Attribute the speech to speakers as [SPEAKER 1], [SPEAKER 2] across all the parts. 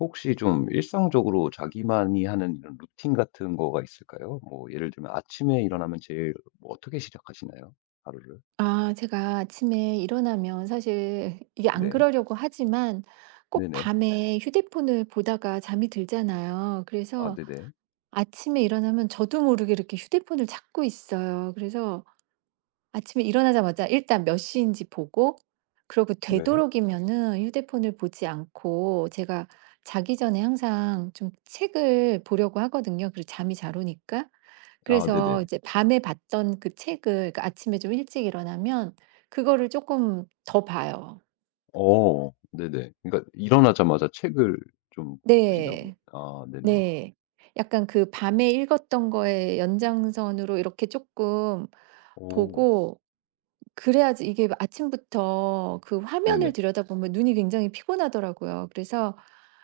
[SPEAKER 1] 혹시 좀 일상적으로 자기만이 하는 이런 루틴 같은 거가 있을까요? 뭐 예를 들면 아침에 일어나면 제일 뭐 어떻게 시작하시나요? 하루를?
[SPEAKER 2] 아 제가 아침에 일어나면 사실 이게 안
[SPEAKER 1] 네.
[SPEAKER 2] 그러려고 하지만 꼭
[SPEAKER 1] 네네.
[SPEAKER 2] 밤에 휴대폰을 보다가 잠이 들잖아요.
[SPEAKER 1] 아
[SPEAKER 2] 그래서
[SPEAKER 1] 네네.
[SPEAKER 2] 아침에 일어나면 저도 모르게 이렇게 휴대폰을 찾고 있어요. 그래서 아침에 일어나자마자 일단 몇 시인지 보고 그러고
[SPEAKER 1] 네.
[SPEAKER 2] 되도록이면은 휴대폰을 보지 않고 제가 자기 전에 항상 좀 책을 보려고 하거든요. 그리고 잠이 잘 오니까.
[SPEAKER 1] 아
[SPEAKER 2] 그래서
[SPEAKER 1] 네네.
[SPEAKER 2] 이제 밤에 봤던 그 책을 그러니까 아침에 좀 일찍 일어나면 그거를 쪼끔 더 봐요.
[SPEAKER 1] 어 네네. 그러니까 일어나자마자 책을 좀 보신다고요?
[SPEAKER 2] 네.
[SPEAKER 1] 아 네네.
[SPEAKER 2] 네. 약간 그 밤에 읽었던 거의 연장선으로 이렇게 쪼끔
[SPEAKER 1] 오
[SPEAKER 2] 보고 그래야지 이게 아침부터 그
[SPEAKER 1] 네네.
[SPEAKER 2] 화면을 들여다보면 눈이 굉장히 피곤하더라고요. 그래서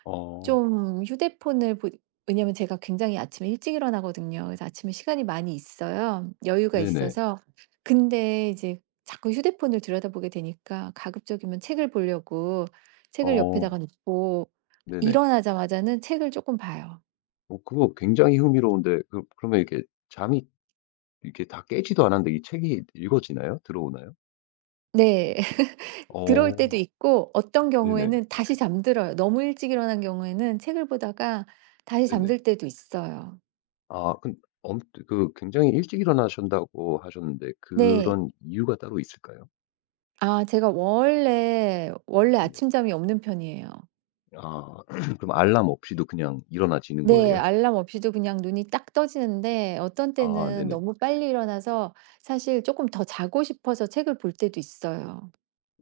[SPEAKER 1] 어
[SPEAKER 2] 좀 휴대폰을 보 왜냐면 제가 굉장히 아침에 일찍 일어나거든요. 그래서 아침에 시간이 많이 있어요. 여유가
[SPEAKER 1] 네네.
[SPEAKER 2] 있어서. 근데 이제 자꾸 휴대폰을 들여다보게 되니까 가급적이면 책을 보려고 책을
[SPEAKER 1] 어
[SPEAKER 2] 옆에다가 놓고
[SPEAKER 1] 네네.
[SPEAKER 2] 일어나자마자는 책을 조금 봐요.
[SPEAKER 1] 어 그거 굉장히 흥미로운데 그 그러면 이렇게 잠이 이렇게 다 깨지도 않았는데 이 책이 읽어지나요? 들어오나요?
[SPEAKER 2] 네. 들어올
[SPEAKER 1] 어
[SPEAKER 2] 때도 있고 어떤
[SPEAKER 1] 네네.
[SPEAKER 2] 경우에는 다시 잠들어요. 너무 일찍 일어난 경우에는 책을 보다가 다시
[SPEAKER 1] 네네.
[SPEAKER 2] 잠들 때도 있어요.
[SPEAKER 1] 아 근 엄 그 굉장히 일찍 일어나신다고 하셨는데
[SPEAKER 2] 네.
[SPEAKER 1] 그런 이유가 따로 있을까요?
[SPEAKER 2] 아 제가 원래
[SPEAKER 1] 네네.
[SPEAKER 2] 아침잠이 없는 편이에요.
[SPEAKER 1] 아 그럼 알람 없이도 그냥 일어나지는
[SPEAKER 2] 네.
[SPEAKER 1] 거예요?
[SPEAKER 2] 알람 없이도 그냥 눈이 딱 떠지는데 어떤
[SPEAKER 1] 아
[SPEAKER 2] 때는
[SPEAKER 1] 네네.
[SPEAKER 2] 너무 빨리 일어나서 사실 조금 더 자고 싶어서 책을 볼 때도 있어요.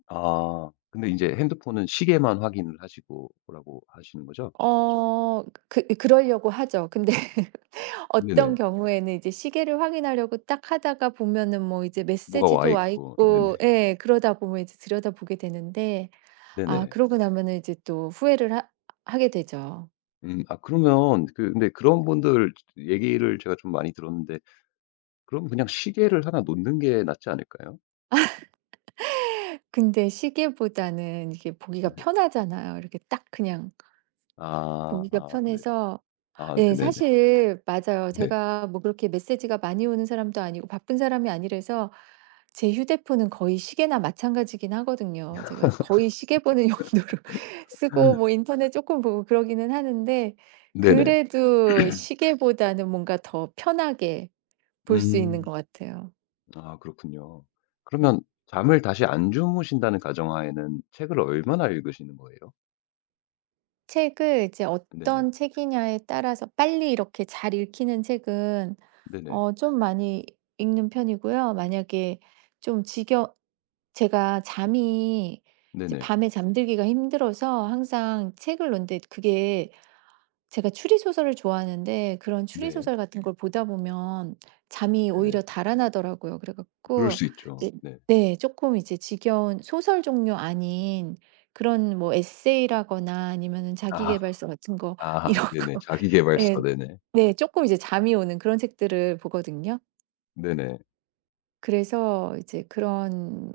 [SPEAKER 1] 아 근데 이제 핸드폰은 시계만 확인을 하시고 라고 하시는 거죠?
[SPEAKER 2] 어 그 그러려고 하죠. 근데 어떤
[SPEAKER 1] 네네.
[SPEAKER 2] 경우에는 이제 시계를 확인하려고 딱 하다가 보면은 뭐 이제
[SPEAKER 1] 뭐가 와
[SPEAKER 2] 메시지도 와
[SPEAKER 1] 있고. 네네.
[SPEAKER 2] 있고 예 그러다 보면 이제 들여다보게 되는데 아
[SPEAKER 1] 네네.
[SPEAKER 2] 그러고 나면은 이제 또 후회를 하 하게 되죠.
[SPEAKER 1] 아 그러면 그 근데 그런 분들 얘기를 제가 좀 많이 들었는데 그럼 그냥 시계를 하나 놓는 게 낫지 않을까요?
[SPEAKER 2] 근데 시계보다는 이게 보기가
[SPEAKER 1] 네.
[SPEAKER 2] 편하잖아요. 이렇게 딱 그냥
[SPEAKER 1] 아
[SPEAKER 2] 보기가
[SPEAKER 1] 아 네.
[SPEAKER 2] 편해서
[SPEAKER 1] 아
[SPEAKER 2] 네.
[SPEAKER 1] 네네네.
[SPEAKER 2] 사실 맞아요.
[SPEAKER 1] 네.
[SPEAKER 2] 제가 뭐 그렇게 메시지가 많이 오는 사람도 아니고 바쁜 사람이 아니라서 제 휴대폰은 거의 시계나 마찬가지긴 하거든요. 제가 거의 시계 보는 용도로 쓰고 뭐 인터넷 조금 보고 그러기는 하는데
[SPEAKER 1] 네네.
[SPEAKER 2] 그래도 시계보다는 뭔가 더 편하게 볼 수 있는
[SPEAKER 1] 음.
[SPEAKER 2] 것 같아요.
[SPEAKER 1] 아 그렇군요. 그러면 잠을 다시 안 주무신다는 가정하에는 책을 얼마나 읽으시는 거예요?
[SPEAKER 2] 책을 이제
[SPEAKER 1] 네네.
[SPEAKER 2] 어떤 책이냐에 따라서 빨리 이렇게 잘 읽히는 책은
[SPEAKER 1] 네네.
[SPEAKER 2] 어 좀 많이 읽는 편이고요. 만약에 좀 지겨 제가 잠이 이제
[SPEAKER 1] 네네.
[SPEAKER 2] 밤에 잠들기가 힘들어서 항상 책을 놓는데 그게 제가 추리소설을 좋아하는데 그런
[SPEAKER 1] 네.
[SPEAKER 2] 추리소설 같은 걸 보다 보면 잠이
[SPEAKER 1] 네네.
[SPEAKER 2] 오히려 달아나더라고요. 그래
[SPEAKER 1] 그럴
[SPEAKER 2] 갖고
[SPEAKER 1] 수 있죠.
[SPEAKER 2] 이제
[SPEAKER 1] 네.
[SPEAKER 2] 네 조금 이제 지겨운 소설 종류 아닌 그런 뭐 에세이라거나 아니면은
[SPEAKER 1] 아.
[SPEAKER 2] 자기계발서 같은 거
[SPEAKER 1] 아
[SPEAKER 2] 이런
[SPEAKER 1] 네네.
[SPEAKER 2] 거
[SPEAKER 1] 자기계발서.
[SPEAKER 2] 예.
[SPEAKER 1] 네네.
[SPEAKER 2] 네 조금 이제 잠이 오는 그런 책들을 보거든요.
[SPEAKER 1] 네네.
[SPEAKER 2] 그래서 이제 그런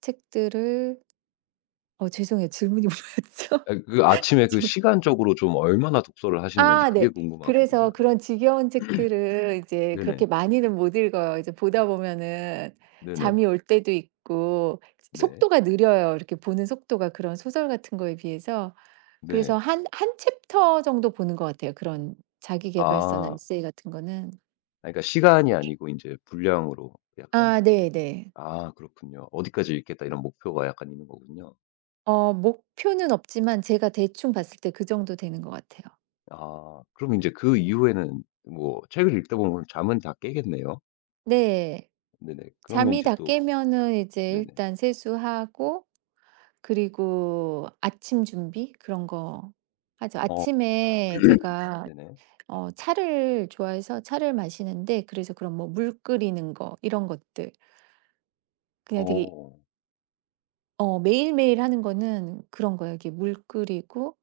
[SPEAKER 2] 책들을 어 죄송해요. 질문이 뭐였죠?
[SPEAKER 1] 아 그 아침에 그 시간적으로 좀 얼마나 독서를 하시는 건지
[SPEAKER 2] 아
[SPEAKER 1] 그게
[SPEAKER 2] 네.
[SPEAKER 1] 궁금하거든요.
[SPEAKER 2] 그래서
[SPEAKER 1] 네.
[SPEAKER 2] 그런 지겨운 책들을 네. 이제
[SPEAKER 1] 네네.
[SPEAKER 2] 그렇게 많이는 못 읽어요. 이제 보다 보면은
[SPEAKER 1] 네네.
[SPEAKER 2] 잠이 올 때도 있고
[SPEAKER 1] 네.
[SPEAKER 2] 속도가 느려요. 이렇게 보는 속도가 그런 소설 같은 거에 비해서. 그래서
[SPEAKER 1] 네.
[SPEAKER 2] 한 한 챕터 정도 보는 것 같아요. 그런 자기 계발서나
[SPEAKER 1] 아.
[SPEAKER 2] 에세이 같은 거는.
[SPEAKER 1] 아 그러니까 시간이 아니고 이제 분량으로 약간
[SPEAKER 2] 아
[SPEAKER 1] 읽
[SPEAKER 2] 네네.
[SPEAKER 1] 아 그렇군요. '어디까지 읽겠다.' 이런 목표가 약간 있는 거군요.
[SPEAKER 2] 어 목표는 없지만 제가 대충 봤을 때 그 정도 되는 것 같아요.
[SPEAKER 1] 아 그럼 이제 그 이후에는 뭐 책을 읽다 보면 잠은 다 깨겠네요.
[SPEAKER 2] 네.
[SPEAKER 1] 네네. 그러면 이
[SPEAKER 2] 잠이
[SPEAKER 1] 제
[SPEAKER 2] 다
[SPEAKER 1] 또
[SPEAKER 2] 깨면은 이제
[SPEAKER 1] 네네.
[SPEAKER 2] 일단 세수하고 그리고 아침 준비 그런 거 하죠.
[SPEAKER 1] 어
[SPEAKER 2] 아침에 제가
[SPEAKER 1] 네네.
[SPEAKER 2] 어 차를 좋아해서 차를 마시는데 그래서 그런 뭐 물 끓이는 거 이런 것들 그냥 되게
[SPEAKER 1] 어
[SPEAKER 2] 어 매일매일 하는 거는 그런 거예요. 이게 물 끓이고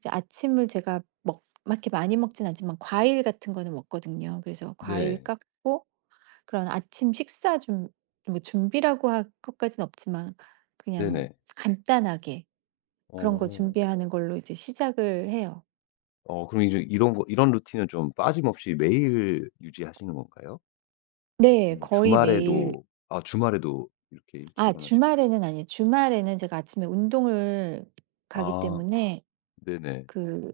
[SPEAKER 2] 이제 아침을 제가 먹 막 이렇게 많이 먹진 않지만 과일 같은 거는 먹거든요. 그래서 과일
[SPEAKER 1] 네.
[SPEAKER 2] 깎고 그런 아침 식사 좀 뭐 준비라고 할 것까진 없지만 그냥
[SPEAKER 1] 네네.
[SPEAKER 2] 간단하게 그런 거
[SPEAKER 1] 어.
[SPEAKER 2] 준비하는 걸로 이제 시작을 해요.
[SPEAKER 1] 어 그럼 이제 이런 거 이런 루틴은 좀 빠짐없이 매일 유지하시는 건가요?
[SPEAKER 2] 네.
[SPEAKER 1] 뭐
[SPEAKER 2] 거의 매일
[SPEAKER 1] 주말에도 아 주말에도 이렇게 일찍
[SPEAKER 2] 아
[SPEAKER 1] 일어나시고.
[SPEAKER 2] 주말에는 아니에요. 주말에는 제가 아침에 운동을 가기
[SPEAKER 1] 아
[SPEAKER 2] 때문에
[SPEAKER 1] 네네.
[SPEAKER 2] 그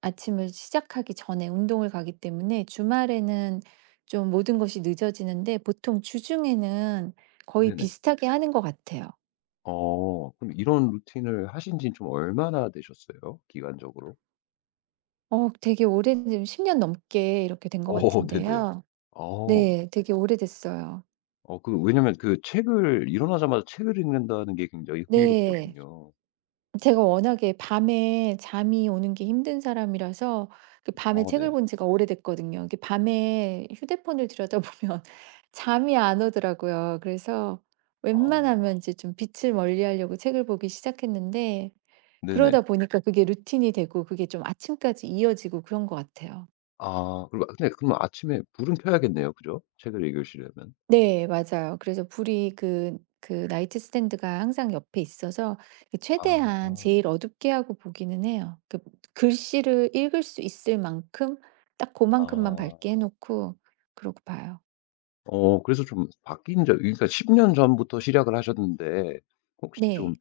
[SPEAKER 2] 아침을 시작하기 전에 운동을 가기 때문에 주말에는 좀 모든 것이 늦어지는데 보통 주중에는 거의
[SPEAKER 1] 네네.
[SPEAKER 2] 비슷하게 하는 것 같아요.
[SPEAKER 1] 어 그럼 이런 루틴을 하신 지는 좀 얼마나 되셨어요? 기간적으로?
[SPEAKER 2] 어 되게 오랜 지금 10년 넘게 이렇게 된 것
[SPEAKER 1] 어 네네.
[SPEAKER 2] 같은데요.
[SPEAKER 1] 어.
[SPEAKER 2] 네.
[SPEAKER 1] 네.
[SPEAKER 2] 되게 오래됐어요.
[SPEAKER 1] 어 그 왜냐면 그 책을 일어나자마자 책을 읽는다는 게 굉장히
[SPEAKER 2] 네.
[SPEAKER 1] 흥미롭거든요.
[SPEAKER 2] 제가 워낙에 밤에 잠이 오는 게 힘든 사람이라서 그 밤에
[SPEAKER 1] 어 네.
[SPEAKER 2] 책을 본 지가 오래됐거든요. 이게 밤에 휴대폰을 들여다보면 잠이 안 오더라고요. 그래서
[SPEAKER 1] 아.
[SPEAKER 2] 웬만하면 이제 좀 빛을 멀리하려고 책을 보기 시작했는데
[SPEAKER 1] 네네.
[SPEAKER 2] 그러다 보니까 그게 루틴이 되고 그게 좀 아침까지 이어지고 그런 것 같아요.
[SPEAKER 1] 아 그리고 근데 그럼 아침에 불은 켜야겠네요. 그죠? 책을 읽으시려면.
[SPEAKER 2] 네 맞아요. 그래서 불이 그 그 나이트 스탠드가 항상 옆에 있어서 그
[SPEAKER 1] 아.
[SPEAKER 2] 최대한 제일 어둡게 하고 보기는 해요. 그 글씨를 읽을 수 있을 만큼 딱 고만큼만
[SPEAKER 1] 아.
[SPEAKER 2] 밝게 해 놓고 그러고 봐요.
[SPEAKER 1] 어 그래서 좀 바뀐 점 그러니까 10년 전부터 시작을 하셨는데 혹시 좀
[SPEAKER 2] 네.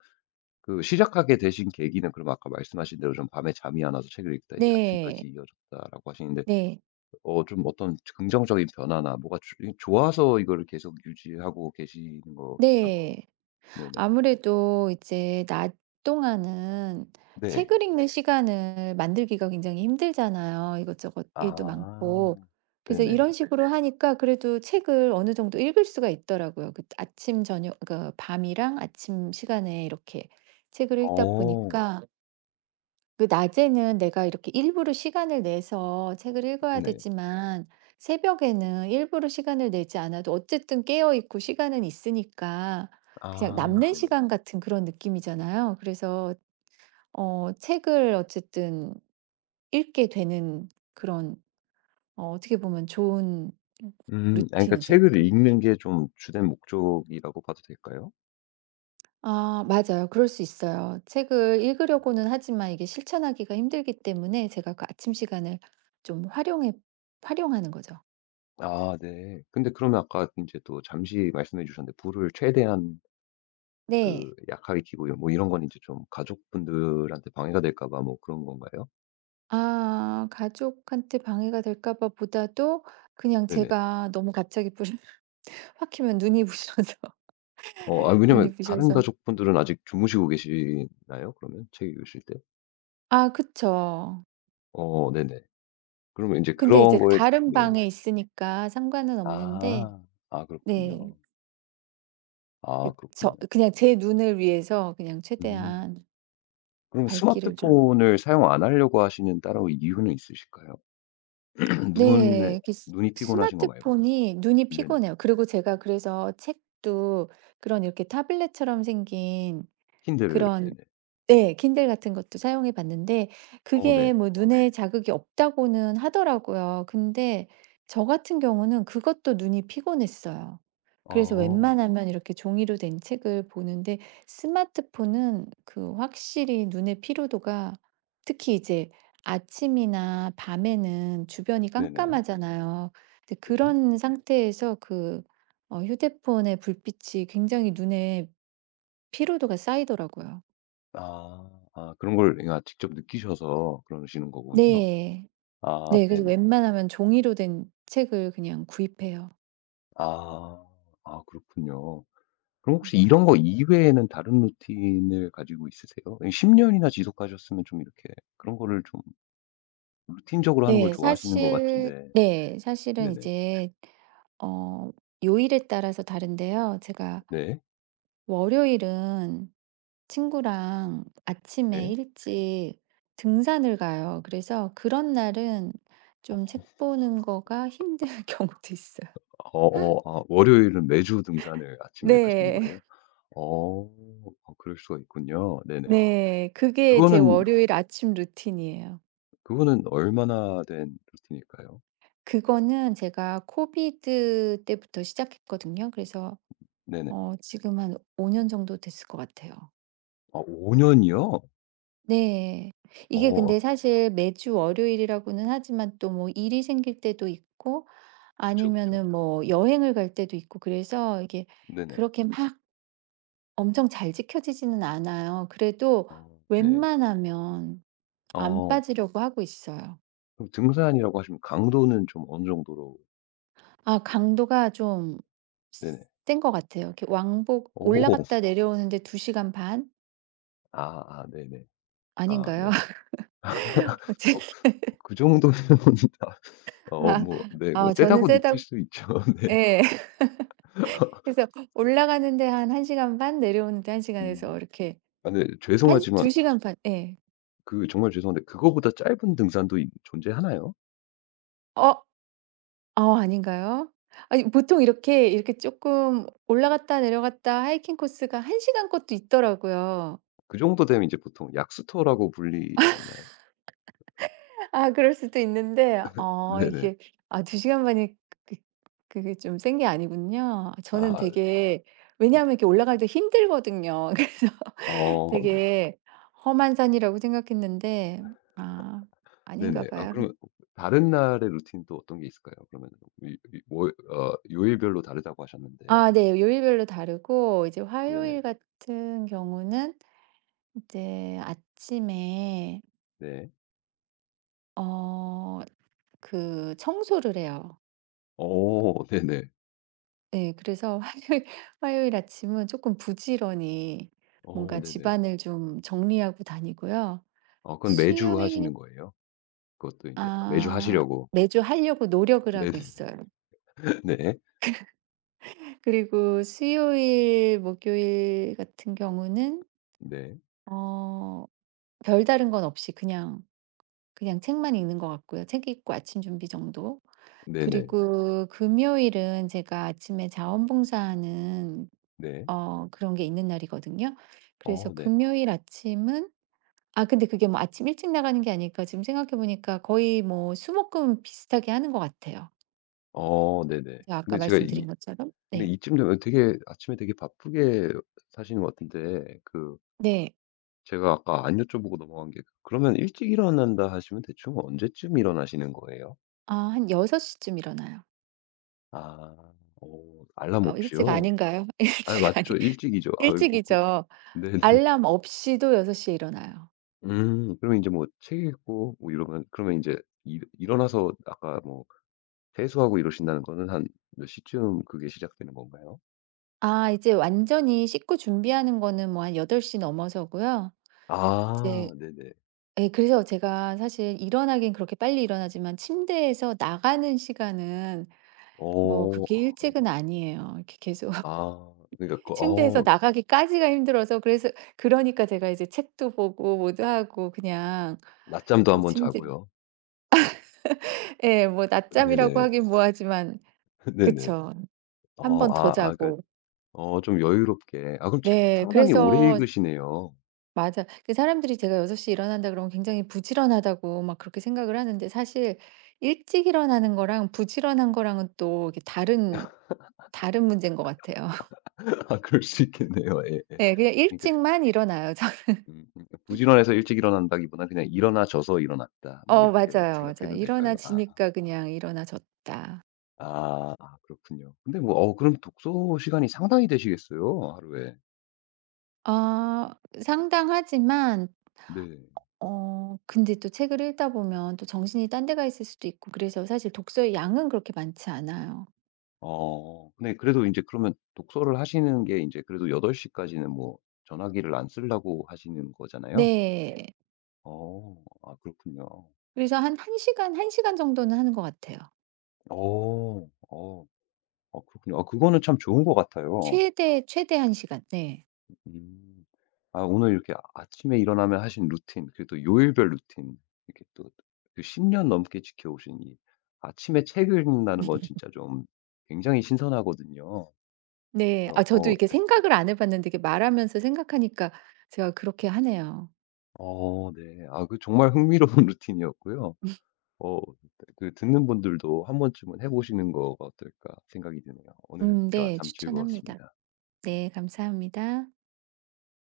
[SPEAKER 1] 그 시작하게 되신 계기는 그럼 아까 말씀하신 대로 좀 밤에 잠이 안 와서 책을 읽다 이게
[SPEAKER 2] 네.
[SPEAKER 1] 아침까지 이어졌다라고 하시는데
[SPEAKER 2] 네.
[SPEAKER 1] 어 좀 어떤 긍정적인 변화나 뭐가 좋아서 이거를 계속 유지하고 계시는 거겠죠?
[SPEAKER 2] 네.
[SPEAKER 1] 네네.
[SPEAKER 2] 아무래도 이제 낮 동안은
[SPEAKER 1] 네.
[SPEAKER 2] 책을 읽는 시간을 만들기가 굉장히 힘들잖아요. 이것저것 일도
[SPEAKER 1] 아
[SPEAKER 2] 많고. 그래서
[SPEAKER 1] 네네.
[SPEAKER 2] 이런 식으로 하니까 그래도 책을 어느 정도 읽을 수가 있더라고요. 그 아침, 저녁, 그 밤이랑 아침 시간에 이렇게 책을 읽다 어,
[SPEAKER 1] 어
[SPEAKER 2] 보니까 그 낮에는 내가 이렇게 일부러 시간을 내서 책을 읽어야
[SPEAKER 1] 네네.
[SPEAKER 2] 되지만 새벽에는 일부러 시간을 내지 않아도 어쨌든 깨어 있고 시간은 있으니까 그냥
[SPEAKER 1] 아
[SPEAKER 2] 남는
[SPEAKER 1] 네네.
[SPEAKER 2] 시간 같은 그런 느낌이잖아요. 그래서 어 책을 어쨌든 읽게 되는 그런 어 어떻게 보면 좋은
[SPEAKER 1] 아 그러니까
[SPEAKER 2] 루틴이죠.
[SPEAKER 1] 책을
[SPEAKER 2] 그
[SPEAKER 1] 읽는 게 좀 주된 목적이라고 봐도 될까요?
[SPEAKER 2] 아 맞아요. 그럴 수 있어요. 책을 읽으려고는 하지만 이게 실천하기가 힘들기 때문에 제가 그 아침 시간을 좀 활용해 활용하는 거죠.
[SPEAKER 1] 아 네. 근데 그러면 아까 이제 또 잠시 말씀해 주셨는데 불을 최대한 그
[SPEAKER 2] 네.
[SPEAKER 1] 약하게 켜고 요 뭐 이런 건 이제 좀 가족분들한테 방해가 될까 봐 뭐 그런 건가요?
[SPEAKER 2] 아 가족한테 방해가 될까 봐 보다도 그냥
[SPEAKER 1] 네네.
[SPEAKER 2] 제가 너무 갑자기 불 확 켜면 눈이 부셔서
[SPEAKER 1] 어 아
[SPEAKER 2] 눈이
[SPEAKER 1] 왜냐면 다른
[SPEAKER 2] 부셔서
[SPEAKER 1] 가족분들은 아직 주무시고 계시나요? 그러면 책 읽으실 때?
[SPEAKER 2] 아 그쵸.
[SPEAKER 1] 어 네네. 그러면 이제
[SPEAKER 2] 근데
[SPEAKER 1] 그런
[SPEAKER 2] 이제
[SPEAKER 1] 거에
[SPEAKER 2] 다른
[SPEAKER 1] 네.
[SPEAKER 2] 방에 있으니까 상관은 없는데
[SPEAKER 1] 아. 아 그렇군요.
[SPEAKER 2] 네. 그
[SPEAKER 1] 아
[SPEAKER 2] 저,
[SPEAKER 1] 그렇군요.
[SPEAKER 2] 그냥 제 눈을 위해서 그냥
[SPEAKER 1] 음.
[SPEAKER 2] 최대한
[SPEAKER 1] 그럼
[SPEAKER 2] 밝기를 좀
[SPEAKER 1] 스마트폰을 사용 안 하려고 하시는 따로 이유는 있으실까요?
[SPEAKER 2] 네.
[SPEAKER 1] 눈에
[SPEAKER 2] 이렇게 스
[SPEAKER 1] 눈이 피곤하신 거 말고
[SPEAKER 2] 스마트폰이 눈이
[SPEAKER 1] 네네.
[SPEAKER 2] 피곤해요. 그리고 제가 그래서 책도 그런 이렇게 타블렛처럼 생긴
[SPEAKER 1] 킨들을
[SPEAKER 2] 그런
[SPEAKER 1] 네네.
[SPEAKER 2] 네. 킨들 같은 것도 사용해 봤는데
[SPEAKER 1] 어 네.
[SPEAKER 2] 그게 뭐 어 네. 눈에 자극이 없다고는 하더라고요. 근데 저 같은 경우는 그것도 눈이 피곤했어요. 그래서
[SPEAKER 1] 아.
[SPEAKER 2] 웬만하면 어. 이렇게 종이로 된 책을 보는데 스마트폰은 그 확실히 눈의 피로도가 특히 이제 아침이나 밤에는 주변이
[SPEAKER 1] 네네.
[SPEAKER 2] 깜깜하잖아요. 근데
[SPEAKER 1] 네.
[SPEAKER 2] 그런 네. 상태에서 그 어 휴대폰의 불빛이 굉장히 눈에 피로도가 쌓이더라고요.
[SPEAKER 1] 아. 아 그런 걸 내가 직접 느끼셔서 그러시는 거군요.
[SPEAKER 2] 네.
[SPEAKER 1] 아
[SPEAKER 2] 네. 그래서
[SPEAKER 1] 네네.
[SPEAKER 2] 웬만하면 종이로 된 책을 그냥 구입해요.
[SPEAKER 1] 아. 아 그렇군요. 그럼
[SPEAKER 2] 음.
[SPEAKER 1] 혹시 이런 거 이외에는 다른 루틴을 가지고 있으세요? 예 10 년이나 지속하셨으면 좀 이렇게 그런 거를 좀 루틴적으로 하는 걸
[SPEAKER 2] 네.
[SPEAKER 1] 좋아하시는 것
[SPEAKER 2] 사실
[SPEAKER 1] 같은데.
[SPEAKER 2] 네. 사실은
[SPEAKER 1] 네네.
[SPEAKER 2] 이제 어 요일에 따라서 다른데요. 제가
[SPEAKER 1] 네.
[SPEAKER 2] 월요일은 친구랑 아침에
[SPEAKER 1] 네.
[SPEAKER 2] 일찍 등산을 가요. 그래서 그런 날은 좀 책 보는 거가 힘든 경우도 있어요.
[SPEAKER 1] 어어 아 월요일은 매주 등산을 아침에 가시는
[SPEAKER 2] 네.
[SPEAKER 1] 거예요? 어. 어 그럴 수가 있군요. 네네.
[SPEAKER 2] 네. 그게 제
[SPEAKER 1] 그거는
[SPEAKER 2] 월요일 아침 루틴이에요.
[SPEAKER 1] 그거는 얼마나 된 루틴일까요?
[SPEAKER 2] 그거는 제가 코비드 때부터 시작했거든요. 그래서
[SPEAKER 1] 네네.
[SPEAKER 2] 어 지금 한 5년 정도 됐을 것 같아요.
[SPEAKER 1] 아 5 년이요?
[SPEAKER 2] 네. 이게
[SPEAKER 1] 어
[SPEAKER 2] 근데 사실 매주 월요일이라고는 하지만 또 뭐 일이 생길 때도 있고
[SPEAKER 1] 그쵸, 그쵸.
[SPEAKER 2] 아니면은 뭐 여행을 갈 때도 있고 그래서 이게
[SPEAKER 1] 네네.
[SPEAKER 2] 그렇게 막 엄청 잘 지켜지지는 않아요. 그래도
[SPEAKER 1] 어 네.
[SPEAKER 2] 웬만하면 안
[SPEAKER 1] 어
[SPEAKER 2] 빠지려고 하고 있어요.
[SPEAKER 1] 그럼 등산이라고 하시면 강도는 좀 어느 정도로
[SPEAKER 2] 아 강도가 좀
[SPEAKER 1] 네네.
[SPEAKER 2] 센 것 같아요. 이렇게 왕복
[SPEAKER 1] 오.
[SPEAKER 2] 올라갔다 내려오는데 2 시간 반
[SPEAKER 1] 아 아 네네. 아
[SPEAKER 2] 아닌가요?
[SPEAKER 1] 네. 어
[SPEAKER 2] 어쨌든,
[SPEAKER 1] 그 그 정도면 어 뭐 네
[SPEAKER 2] 아
[SPEAKER 1] 뭐
[SPEAKER 2] 아, 저는
[SPEAKER 1] 세다고 느낄
[SPEAKER 2] 세다고
[SPEAKER 1] 수 있죠. 네.
[SPEAKER 2] 예. 그래서 올라가는데 한 1 시간 반 내려오는데 1 시간에서
[SPEAKER 1] 음.
[SPEAKER 2] 이렇게
[SPEAKER 1] 아 네,
[SPEAKER 2] 한
[SPEAKER 1] 죄송하지만
[SPEAKER 2] 2 시간 반 예.
[SPEAKER 1] 그 정말 죄송한데 그거보다 짧은 등산도 있 존재하나요?
[SPEAKER 2] 어 어 아닌가요? 아니 보통 이렇게, 이렇게 조금 올라갔다 내려갔다 하이킹 코스가 1 시간 것도 있더라고요.
[SPEAKER 1] 그 정도 되면 이제 보통 약수터라고 불리지 않나요?
[SPEAKER 2] 아 그럴 수도 있는데 어
[SPEAKER 1] 네네.
[SPEAKER 2] 이게 아 2 시간 반이 그 그게 좀 센 게 아니군요. 저는
[SPEAKER 1] 아
[SPEAKER 2] 되게 왜냐하면 이렇게 올라갈 때 힘들거든요. 그래서
[SPEAKER 1] 어 네.
[SPEAKER 2] 되게 험한 산이라고 생각했는데 아 아닌가
[SPEAKER 1] 네네. 아
[SPEAKER 2] 봐요.
[SPEAKER 1] 그러면 다른 날의 루틴 또 어떤 게 있을까요? 그러면 이이 월 어 요일별로 다르다고 하셨는데.
[SPEAKER 2] 아 네. 요일별로 다르고 이제
[SPEAKER 1] 네네.
[SPEAKER 2] 화요일 같은 경우는 이제 아침에
[SPEAKER 1] 네.
[SPEAKER 2] 어 그 청소를 해요.
[SPEAKER 1] 오 네네.
[SPEAKER 2] 네, 그래서 화요일 화요일 아침은 조금 부지런히
[SPEAKER 1] 어
[SPEAKER 2] 뭔가
[SPEAKER 1] 네네.
[SPEAKER 2] 집안을 좀 정리하고 다니고요.
[SPEAKER 1] 아 그건 매주
[SPEAKER 2] 수요일
[SPEAKER 1] 하시는 거예요? 그것도 이제 매주
[SPEAKER 2] 아
[SPEAKER 1] 하시려고.
[SPEAKER 2] 매주 하려고 노력을 하고
[SPEAKER 1] 네네.
[SPEAKER 2] 있어요.
[SPEAKER 1] 네.
[SPEAKER 2] 그리고 수요일, 목요일 같은 경우는
[SPEAKER 1] 네.
[SPEAKER 2] 어 별다른 건 없이 그냥 그냥 책만 읽는 것 같고요. 책 읽고 아침 준비 정도.
[SPEAKER 1] 네네.
[SPEAKER 2] 그리고 금요일은 제가 아침에 자원봉사하는
[SPEAKER 1] 네.
[SPEAKER 2] 어 그런 게 있는 날이거든요. 그래서
[SPEAKER 1] 어 네.
[SPEAKER 2] 금요일 아침은 아 근데 그게 뭐 아침 일찍 나가는 게 아닐까 지금 생각해 보니까 거의 뭐 수목금 비슷하게 하는 것 같아요.
[SPEAKER 1] 어 네네.
[SPEAKER 2] 제가
[SPEAKER 1] 근데
[SPEAKER 2] 아까
[SPEAKER 1] 제가 이
[SPEAKER 2] 말씀드린 것처럼.
[SPEAKER 1] 근데
[SPEAKER 2] 네.
[SPEAKER 1] 이쯤 되면 되게 아침에 되게 바쁘게 사시는 것 같은데 그
[SPEAKER 2] 네.
[SPEAKER 1] 제가 아까 안 여쭤보고 넘어간 게 그러면 일찍 일어난다 하시면 대충 언제쯤 일어나시는 거예요?
[SPEAKER 2] 아 한6시쯤 일어나요.
[SPEAKER 1] 아. 어 알람
[SPEAKER 2] 어 일찍
[SPEAKER 1] 없이요?
[SPEAKER 2] 아닌가요?
[SPEAKER 1] 아
[SPEAKER 2] 일찍 아니
[SPEAKER 1] 맞죠. 일찍이죠. 아이고 그
[SPEAKER 2] 일찍이죠.
[SPEAKER 1] 네네.
[SPEAKER 2] 알람 없이도 6시에 일어나요.
[SPEAKER 1] 그럼 이제 뭐 책 읽고 뭐 이러면 그러면 이제 일 일어나서 아까 뭐 세수하고 이러신다는 거는 한 몇 시쯤 그게 시작되는 건가요?
[SPEAKER 2] 아 이제 완전히 씻고 준비하는 거는 뭐 한8시 넘어서고요.
[SPEAKER 1] 아
[SPEAKER 2] 이제
[SPEAKER 1] 네네.
[SPEAKER 2] 예 그래서 제가 사실 일어나긴 그렇게 빨리 일어나지만 침대에서 나가는 시간은 뭐
[SPEAKER 1] 어.
[SPEAKER 2] 그렇게 일찍은 아니에요. 이렇게 계속
[SPEAKER 1] 아 그러니까 그
[SPEAKER 2] 침대에서
[SPEAKER 1] 어
[SPEAKER 2] 나가기까지가 힘들어서 그래서 그러니까 제가 이제 책도 보고 뭐도 하고 그냥
[SPEAKER 1] 낮잠도 한번
[SPEAKER 2] 침대
[SPEAKER 1] 자고요.
[SPEAKER 2] 예 뭐 낮잠이라고
[SPEAKER 1] 네네.
[SPEAKER 2] 하긴 뭐하지만
[SPEAKER 1] 네네.
[SPEAKER 2] 그쵸. 한
[SPEAKER 1] 어
[SPEAKER 2] 번 더
[SPEAKER 1] 아 아 그러니까
[SPEAKER 2] 자고.
[SPEAKER 1] 어 좀 여유롭게. 아 그럼 책도
[SPEAKER 2] 네.
[SPEAKER 1] 상당히 오래
[SPEAKER 2] 그래서
[SPEAKER 1] 읽으시네요.
[SPEAKER 2] 맞아. 그 사람들이 제가 6시에 일어난다 그러면 굉장히 부지런하다고 막 그렇게 생각을 하는데 사실 일찍 일어나는 거랑 부지런한 거랑은 또 이게 다른 문제인 것 같아요.
[SPEAKER 1] 아 그럴 수 있겠네요. 예예.
[SPEAKER 2] 네, 그냥
[SPEAKER 1] 그러니까
[SPEAKER 2] 일찍만 일어나요 저.
[SPEAKER 1] 음 부지런해서 일찍 일어난다기보다 그냥 일어나져서 일어났다. 뭐
[SPEAKER 2] 어
[SPEAKER 1] 이렇게
[SPEAKER 2] 맞아요, 맞아요.
[SPEAKER 1] 생각해도 될까요? 아.
[SPEAKER 2] 일어나지니까 그냥 일어나졌다.
[SPEAKER 1] 아 아 그렇군요. 근데 뭐 어 그럼 독서 시간이 상당히 되시겠어요, 하루에.
[SPEAKER 2] 아 상당하지만
[SPEAKER 1] 네.
[SPEAKER 2] 어 근데 또 책을 읽다 보면 또 정신이 딴 데가 있을 수도 있고 그래서 사실 독서의 양은 그렇게 많지 않아요.
[SPEAKER 1] 어 근데 그래도 이제 그러면 독서를 하시는 게 이제 그래도 8 시까지는 뭐 전화기를 안 쓰려고 하시는 거잖아요?
[SPEAKER 2] 네.
[SPEAKER 1] 어 아 그렇군요.
[SPEAKER 2] 그래서 한 1 시간, 1 시간 정도는 하는 것 같아요.
[SPEAKER 1] 어. 어. 어 그렇군요. 아 그거는 참 좋은 것 같아요.
[SPEAKER 2] 최대 한 시간. 네.
[SPEAKER 1] 음. 아 오늘 이렇게 아침에 일어나면 하신 루틴 그리고 또 요일별 루틴 이렇게 또 그 10년 넘게 지켜오신 이 아침에 책을 읽는다는 건 진짜 좀 굉장히 신선하거든요.
[SPEAKER 2] 네.
[SPEAKER 1] 그래서
[SPEAKER 2] 아 저도
[SPEAKER 1] 어
[SPEAKER 2] 이게
[SPEAKER 1] 네.
[SPEAKER 2] 생각을 안 해 봤는데 이렇게 말하면서 생각하니까 제가 그렇게 하네요.
[SPEAKER 1] 어 네. 아 그 정말 흥미로운 루틴이었고요. 어 그 듣는 분들도 한 번쯤은 해 보시는 거가 어떨까 생각이 드네요. 오늘 대화
[SPEAKER 2] 네.
[SPEAKER 1] 참
[SPEAKER 2] 추천합니다.
[SPEAKER 1] 즐거웠습니다.
[SPEAKER 2] 네. 감사합니다.